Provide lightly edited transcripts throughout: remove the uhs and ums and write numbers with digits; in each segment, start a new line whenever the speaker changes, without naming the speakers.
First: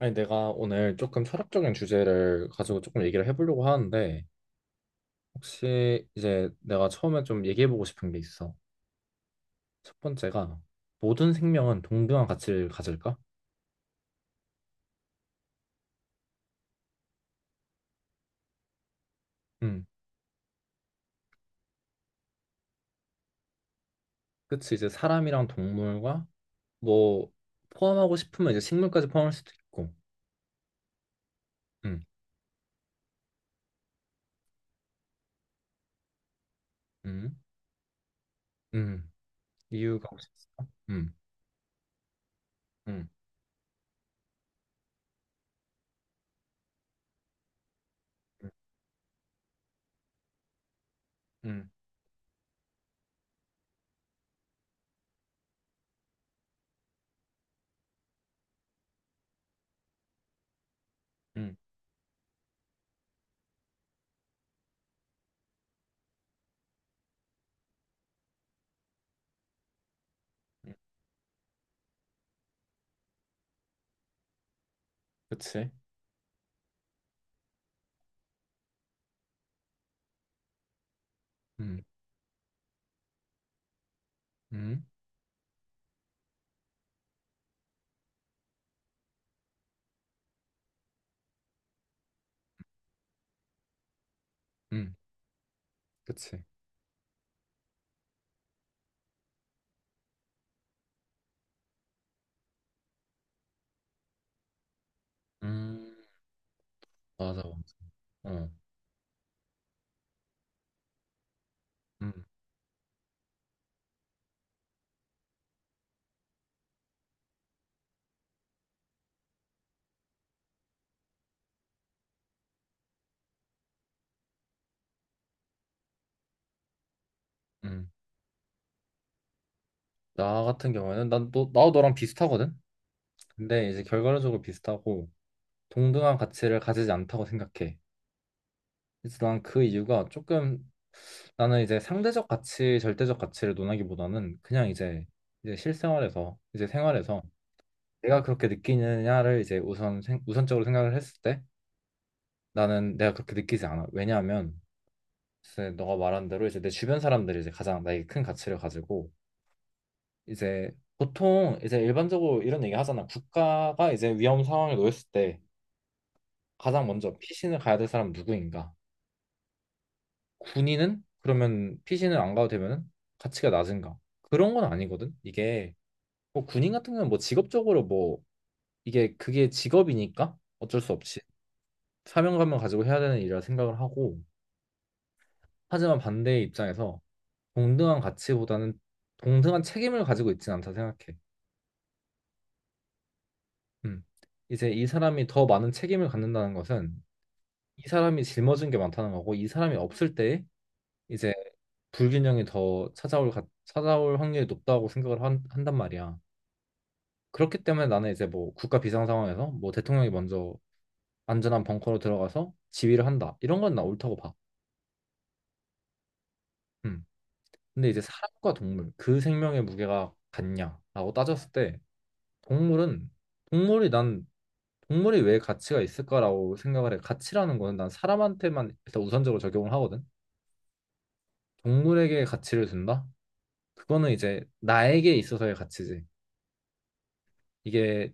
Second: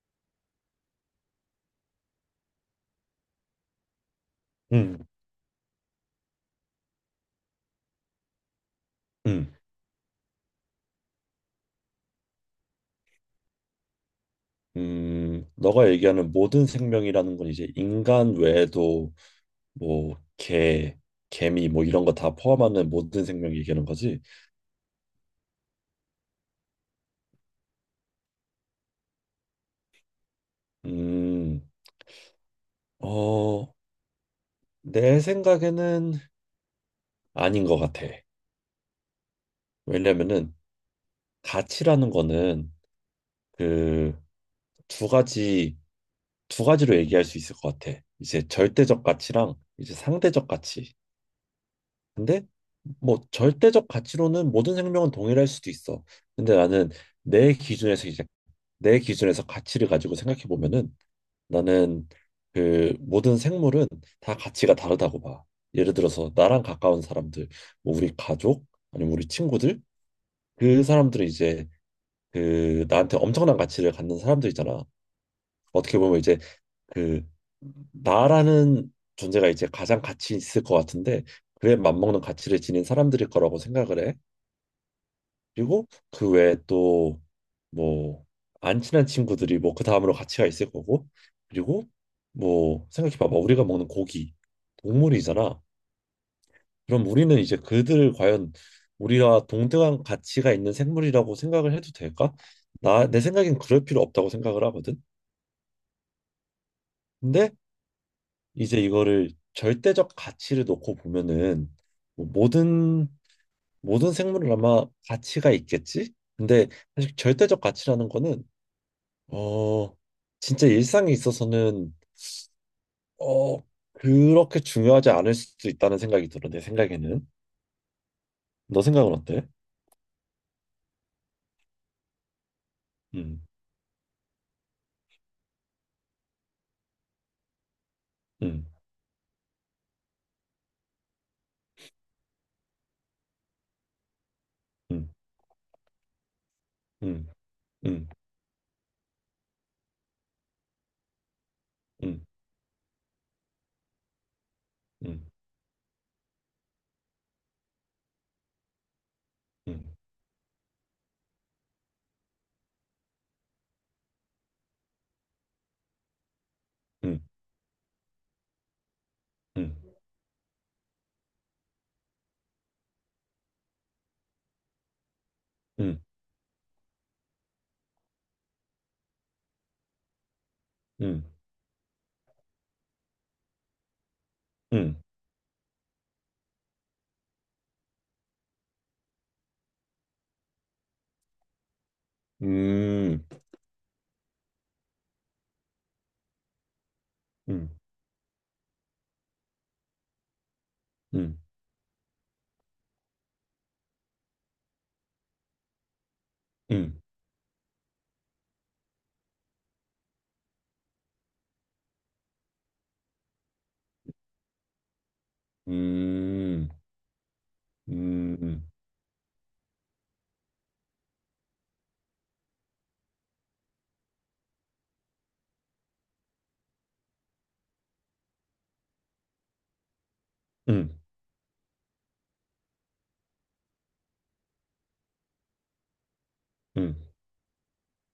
아니, 내가 오늘 조금 철학적인 주제를 가지고 조금 얘기를 해보려고 하는데,
음.
혹시 이제 내가 처음에 좀 얘기해보고 싶은 게 있어.
음.
첫 번째가, 모든 생명은 동등한 가치를 가질까?
음. 너가 얘기하는 모든 생명이라는 건 이제 인간 외에도
음.
뭐 개, 개미 뭐 이런 거 다 포함하는 모든 생명 얘기하는 거지?
그치, 이제 사람이랑 동물과 뭐, 포함하고 싶으면 이제 식물까지 포함할 수도 있고,
음.
음.
어, 내 생각에는
음.
아닌 것 같아.
음. 이유가 혹시 있
왜냐면은
어까음
가치라는 거는
음.
그 두 가지 두 가지로 얘기할 수 있을 것 같아. 이제
음.
절대적 가치랑 이제 상대적 가치.
음.
근데 뭐 절대적 가치로는 모든 생명은 동일할 수도 있어. 근데 나는 내 기준에서 이제 내 기준에서 가치를 가지고 생각해 보면은
음.
나는 그 모든 생물은 다 가치가 다르다고 봐. 예를 들어서 나랑 가까운 사람들, 뭐 우리 가족 아니면 우리 친구들
음.
그 사람들은 이제 그 나한테 엄청난 가치를 갖는 사람들이잖아.
그치.
어떻게 보면 이제 그 나라는 존재가 이제 가장 가치 있을 것 같은데 그에
음.
맞먹는 가치를 지닌 사람들일 거라고 생각을 해.
음.
그리고 그 외에 또 뭐 안 친한 친구들이 뭐 그 다음으로 같이 가 있을 거고 그리고 뭐 생각해 봐봐 우리가 먹는 고기
음.
동물이잖아.
그치.
그럼 우리는 이제 그들을 과연 우리와 동등한 가치가 있는 생물이라고 생각을 해도 될까? 나 내 생각엔 그럴 필요 없다고 생각을 하거든.
음, 맞아,
근데
맞아. 어.
이제 이거를 절대적 가치를 놓고 보면은
음.
뭐 모든 생물은 아마 가치가 있겠지? 근데 사실 절대적 가치라는 거는 어, 진짜 일상에 있어서는 어, 그렇게 중요하지 않을 수도 있다는 생각이 들어. 내 생각에는.
음.
너 생각은 어때?
나 같은 경우에는 나도 너랑 비슷하거든.
음,
근데 이제 결과론적으로 비슷하고 동등한 가치를 가지지 않다고 생각해.
음,
그래서 난 그 이유가 조금, 나는 이제 상대적 가치, 절대적 가치를 논하기보다는 그냥 이제
음,
이제 실생활에서 이제 생활에서
음, 음,
내가 그렇게 느끼느냐를 이제 우선적으로 생각을 했을 때
음,
나는 내가 그렇게 느끼지 않아. 왜냐하면,
음,
글쎄, 너가 말한 대로 이제 내 주변 사람들이 이제 가장 나에게 큰 가치를 가지고
음,
이제 보통 이제 일반적으로 이런 얘기 하잖아. 국가가 이제 위험 상황에 놓였을 때 가장 먼저
음,
피신을 가야 될 사람은 누구인가?
음,
군인은 그러면 피신을 안 가도 되면은 가치가 낮은가? 그런 건 아니거든. 이게
음,
뭐 군인 같은 경우는 뭐 직업적으로 뭐 이게 그게 직업이니까 어쩔 수 없이
음,
사명감을 가지고 해야 되는 일이라 생각을 하고,
음,
하지만 반대의 입장에서 동등한 가치보다는 동등한 책임을 가지고 있지는 않다 생각해.
음, 음,
음. 이제 이 사람이 더 많은 책임을 갖는다는 것은
음,
이 사람이 짊어진 게 많다는 거고, 이 사람이 없을 때 이제
음,
불균형이 더 찾아올 확률이 높다고 생각을 한단 말이야. 그렇기 때문에 나는 이제 뭐 국가 비상 상황에서 뭐 대통령이 먼저 안전한 벙커로 들어가서 지휘를 한다, 이런 건 나 옳다고 봐.
음,
음. 근데 이제 사람과
음,
동물 그 생명의 무게가 같냐라고 따졌을 때, 동물은, 동물이 난 동물이 왜 가치가 있을까라고 생각을 해. 가치라는 거는 난 사람한테만 일단 우선적으로 적용을 하거든.
음,
동물에게 가치를 준다? 그거는 이제 나에게 있어서의 가치지.
음,
이게,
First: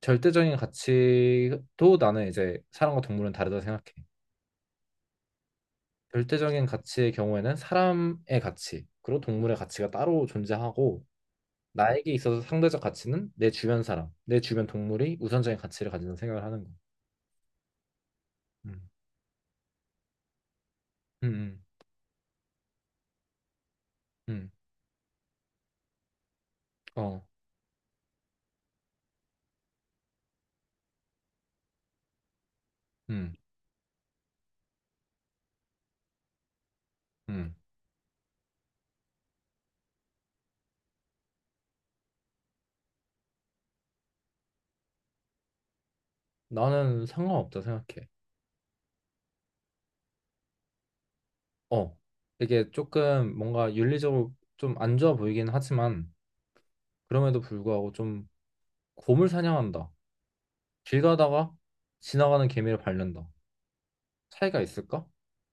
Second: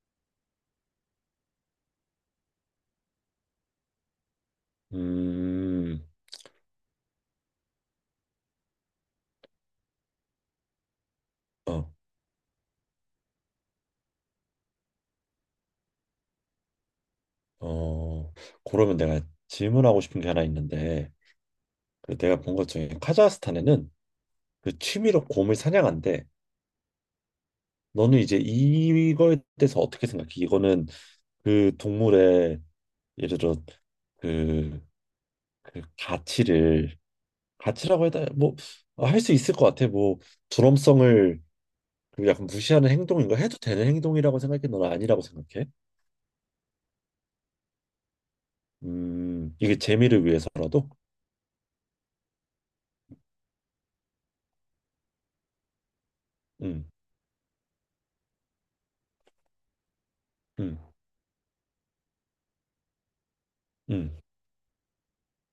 절대적인 가치도 나는 이제 사람과 동물은 다르다고 생각해.
음.
절대적인 가치의 경우에는 사람의 가치, 그리고 동물의 가치가 따로 존재하고,
어,
나에게 있어서 상대적 가치는 내 주변 사람, 내 주변 동물이 우선적인 가치를 가진다고 생각을 하는 거.
어,
음,
그러면 내가 질문하고 싶은 게 하나 있는데,
음, 음,
그 내가 본 것 중에 카자흐스탄에는
음.
그 취미로 곰을 사냥한대.
어,
너는 이제 이거에 대해서 어떻게 생각해? 이거는 그 동물의
음,
예를 들어 그, 그 가치를
음.
가치라고 해야 뭐할 수 있을 것 같아. 뭐 존엄성을 그 약간 무시하는 행동인 가 해도 되는 행동이라고 생각해? 너는 아니라고 생각해?
나는 상관없다 생각해.
음, 이게 재미를 위해서라도?
어, 이게 조금 뭔가 윤리적으로 좀 안 좋아 보이긴 하지만,
음,
그럼에도 불구하고 좀, 곰을 사냥한다.
음,
길 가다가 지나가는 개미를 밟는다.
음,
차이가 있을까?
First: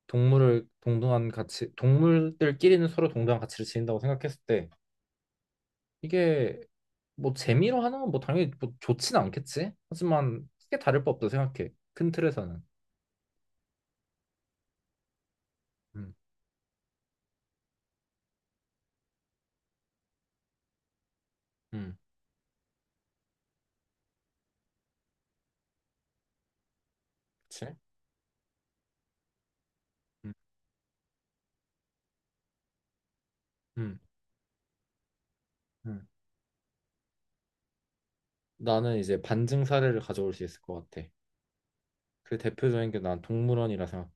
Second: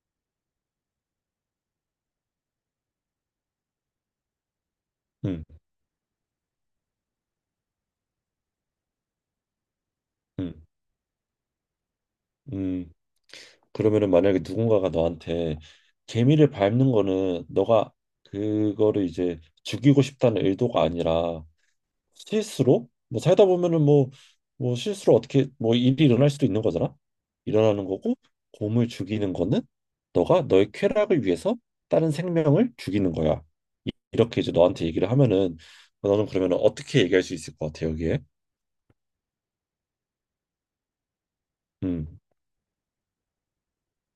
동물을 동등한 가치, 동물들끼리는 서로 동등한 가치를 지닌다고 생각했을 때,
음,
이게 뭐 재미로 하는 건 뭐 당연히 뭐 좋진 않겠지. 하지만
음,
크게 다를 법도 생각해. 큰 틀에서는.
음. 그러면은 만약에 누군가가 너한테
음,
개미를 밟는 거는 너가 그거를 이제 죽이고 싶다는 의도가 아니라
음.
실수로 뭐 살다 보면은 뭐 실수로 어떻게 뭐 일이 일어날 수도 있는 거잖아.
그치?
일어나는 거고, 곰을 죽이는 거는
음,
너가 너의 쾌락을 위해서 다른 생명을 죽이는 거야.
음,
이렇게 이제 너한테 얘기를 하면은
음.
너는 그러면 어떻게 얘기할 수 있을 것 같아, 여기에?
나는 이제 반증 사례를 가져올 수 있을 것 같아.
음,
그 대표적인 게 난 동물원이라 생각해.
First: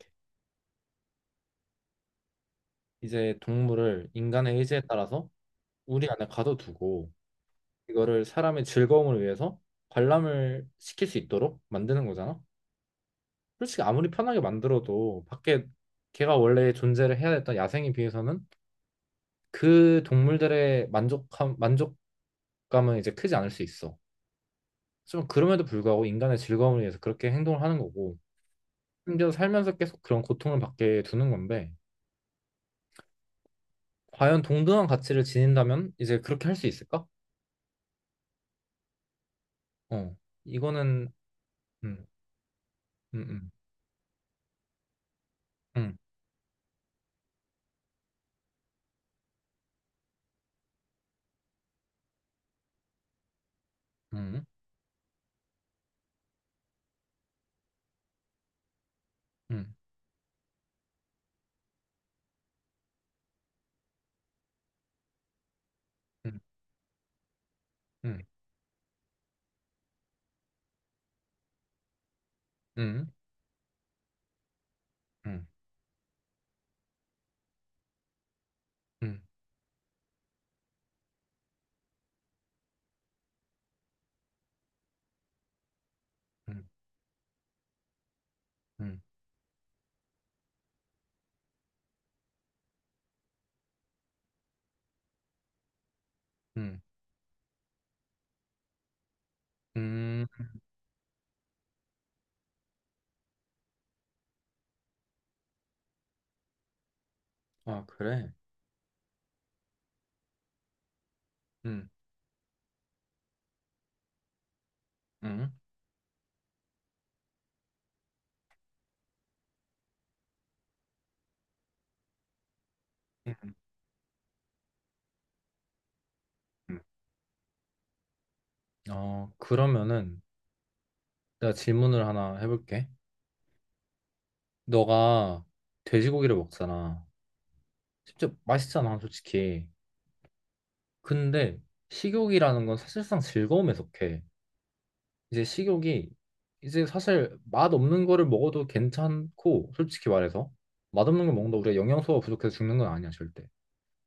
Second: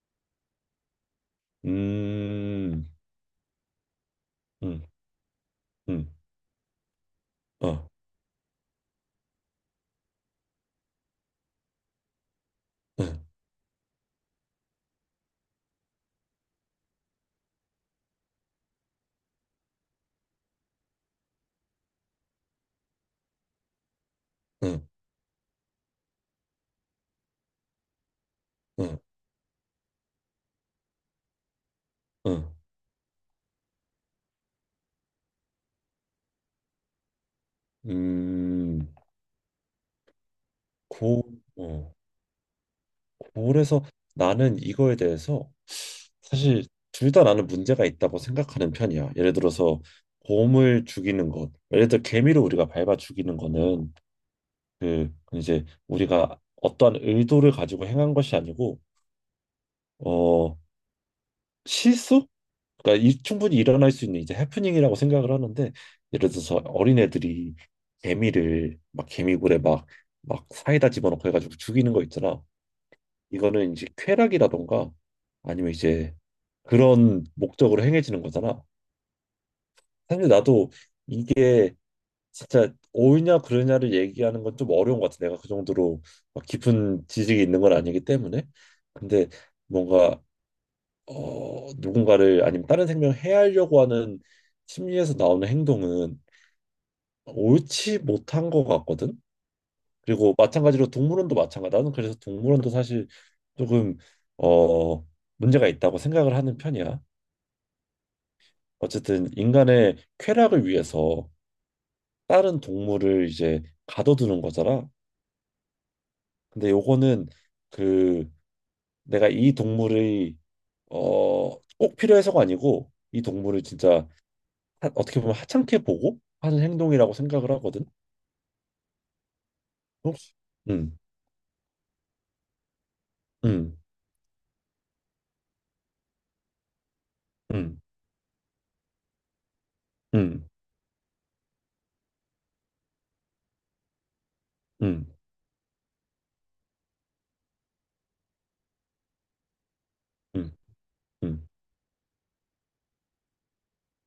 음,
이제 동물을 인간의 의지에
음,
따라서 우리
음,
안에 가둬두고,
어,
이거를 사람의 즐거움을 위해서 관람을 시킬 수 있도록 만드는 거잖아.
응,
솔직히 아무리 편하게 만들어도 밖에, 걔가 원래 존재를 해야 했던 야생에 비해서는 그 동물들의 만족함, 만족감은 이제 크지 않을 수 있어.
응,
하지만 그럼에도 불구하고 인간의 즐거움을 위해서 그렇게 행동을 하는 거고,
응,
심지어 살면서 계속 그런 고통을 받게 두는 건데,
응.
과연 동등한 가치를 지닌다면 이제 그렇게 할 수 있을까?
음,
어, 이거는,
고, 어,
음, 음, 음,
그래서 나는 이거에 대해서
음,
사실 둘 다 나는 문제가 있다고 생각하는 편이야. 예를 들어서 곰을 죽이는 것, 예를 들어 개미를 우리가 밟아 죽이는 거는
음,
그 이제 우리가 어떠한 의도를 가지고 행한 것이 아니고
음,
어 실수? 그러니까 충분히 일어날 수 있는 이제 해프닝이라고 생각을 하는데, 예를
음,
들어서 어린애들이
음,
개미를 막 개미굴에 막 사이다 집어넣고 해가지고 죽이는 거 있잖아.
음,
이거는 이제 쾌락이라던가
음.
아니면 이제 그런 목적으로 행해지는 거잖아.
음,
사실 나도 이게 진짜 옳냐 그르냐를 얘기하는 건 좀 어려운 것 같아. 내가 그 정도로 막
음,
깊은 지식이 있는 건 아니기 때문에.
음,
근데 뭔가 누군가를 아니면 다른 생명을 해하려고 하는 심리에서 나오는 행동은
음,
옳지 못한 것 같거든.
음.
그리고 마찬가지로 동물원도 마찬가지다. 나는 그래서 동물원도 사실 조금 어 문제가 있다고 생각을 하는 편이야.
아, 그래?
어쨌든 인간의 쾌락을 위해서
음,
다른 동물을 이제 가둬두는 거잖아.
음,
근데 요거는 그 내가 이 동물의 어꼭 필요해서가 아니고 이
음,
동물을 진짜 어떻게 보면 하찮게 보고 하는
음.
행동이라고 생각을 하거든.
어, 그러면은
혹시 음,
내가 질문을 하나 해볼게.
음,
너가 돼지고기를 먹잖아.
음,
진짜 맛있잖아, 솔직히.
음,
근데 식욕이라는 건 사실상 즐거움에 속해.
음,
이제 식욕이, 이제 사실 맛없는 거를 먹어도 괜찮고, 솔직히 말해서
음,
맛없는 걸
음,
먹는다, 우리가 영양소가 부족해서 죽는 건 아니야, 절대.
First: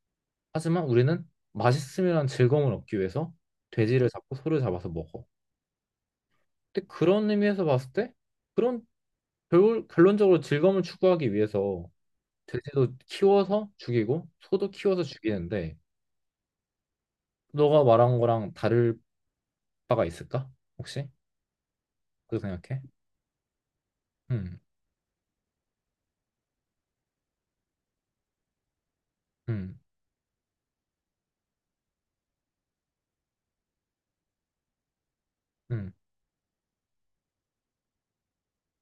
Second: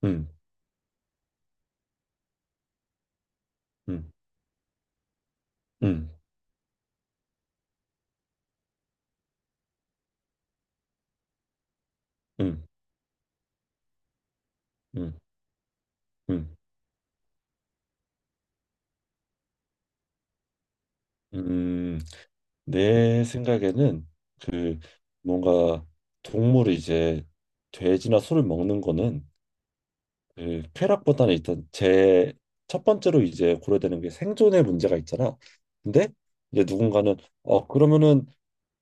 음,
하지만 우리는 맛있음이란 즐거움을 얻기 위해서 돼지를
음,
잡고 소를 잡아서 먹어.
음, 음.
근데 그런 의미에서 봤을 때, 그런 결론적으로 즐거움을 추구하기 위해서
음.
돼지도 키워서 죽이고 소도 키워서
음,
죽이는데,
음,
너가 말한 거랑 다를 바가 있을까? 혹시?
음,
그렇게 생각해?
내 생각에는
음,
그 뭔가 동물이 이제 돼지나 소를 먹는 거는
음,
그 쾌락보다는 일단 제 첫 번째로 이제 고려되는 게 생존의 문제가 있잖아.
음,
근데 이제 누군가는 그러면은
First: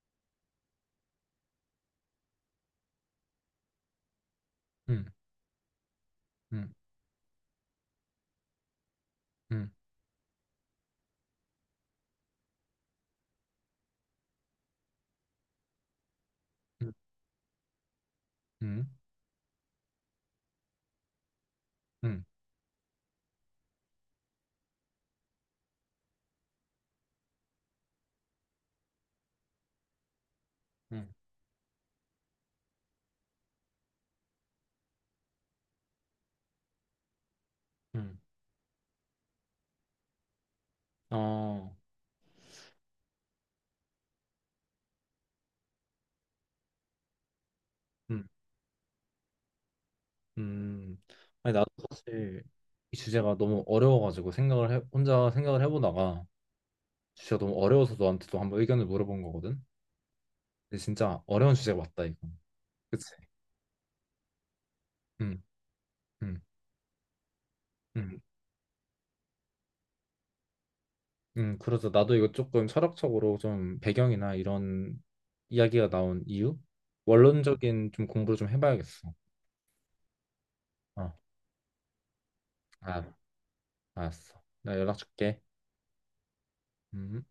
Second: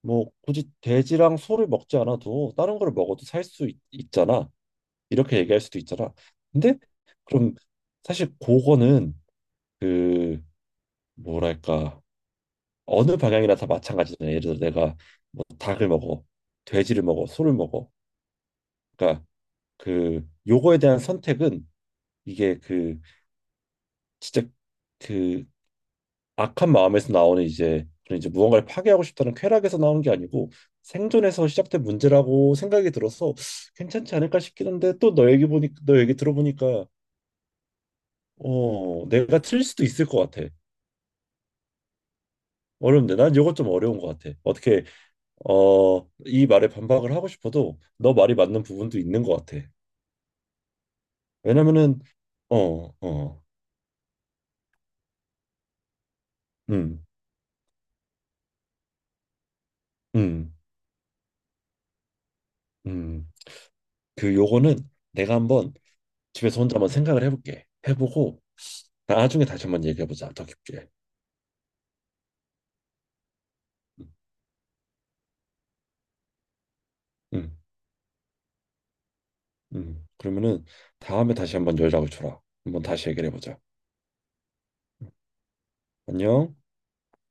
뭐 굳이 돼지랑 소를 먹지 않아도 다른 걸 먹어도 살 수 있잖아.
음,
이렇게 얘기할 수도 있잖아.
음,
근데 그럼 사실 그거는
음,
그 뭐랄까 어느 방향이나 다 마찬가지잖아요. 예를 들어 내가 뭐 닭을 먹어,
음,
돼지를 먹어, 소를 먹어.
음,
그러니까 그 요거에 대한 선택은
음,
이게 그 진짜 그 악한 마음에서 나오는 이제 그런 이제 무언가를 파괴하고 싶다는 쾌락에서 나오는 게 아니고
음,
생존에서 시작된 문제라고 생각이 들어서 괜찮지 않을까 싶긴 한데, 또 너 얘기 들어보니까
음.
내가 틀릴 수도 있을 것 같아.
어,
어려운데 난 요거 좀 어려운 것 같아. 이 말에 반박을 하고 싶어도 너
음.
말이 맞는 부분도 있는 것 같아.
음, 아니 나도
왜냐면은,
사실
어,
이 주제가
어,
너무 어려워가지고 생각을 해, 혼자 생각을 해보다가
음,
주제가 너무 어려워서 너한테도 한번 의견을 물어본 거거든.
음,
근데 진짜 어려운 주제 가 맞다 이거. 그치?
음. 그 요거는 내가
음,
한번
음,
집에서 혼자 한번 생각을 해볼게.
음,
해보고 나중에 다시 한번 얘기해보자. 더 깊게.
그래서 나도 이거 조금 철학적으로 좀
음,
배경이나 이런 이야기가 나온 이유,
음.
원론적인 좀 공부를 좀 해봐야겠어.
음. 그러면은
어,
다음에 다시 한번 연락을 줘라. 한번
아,
다시 얘기를 해보자.
알았어. 나 연락 줄게.
안녕.
음.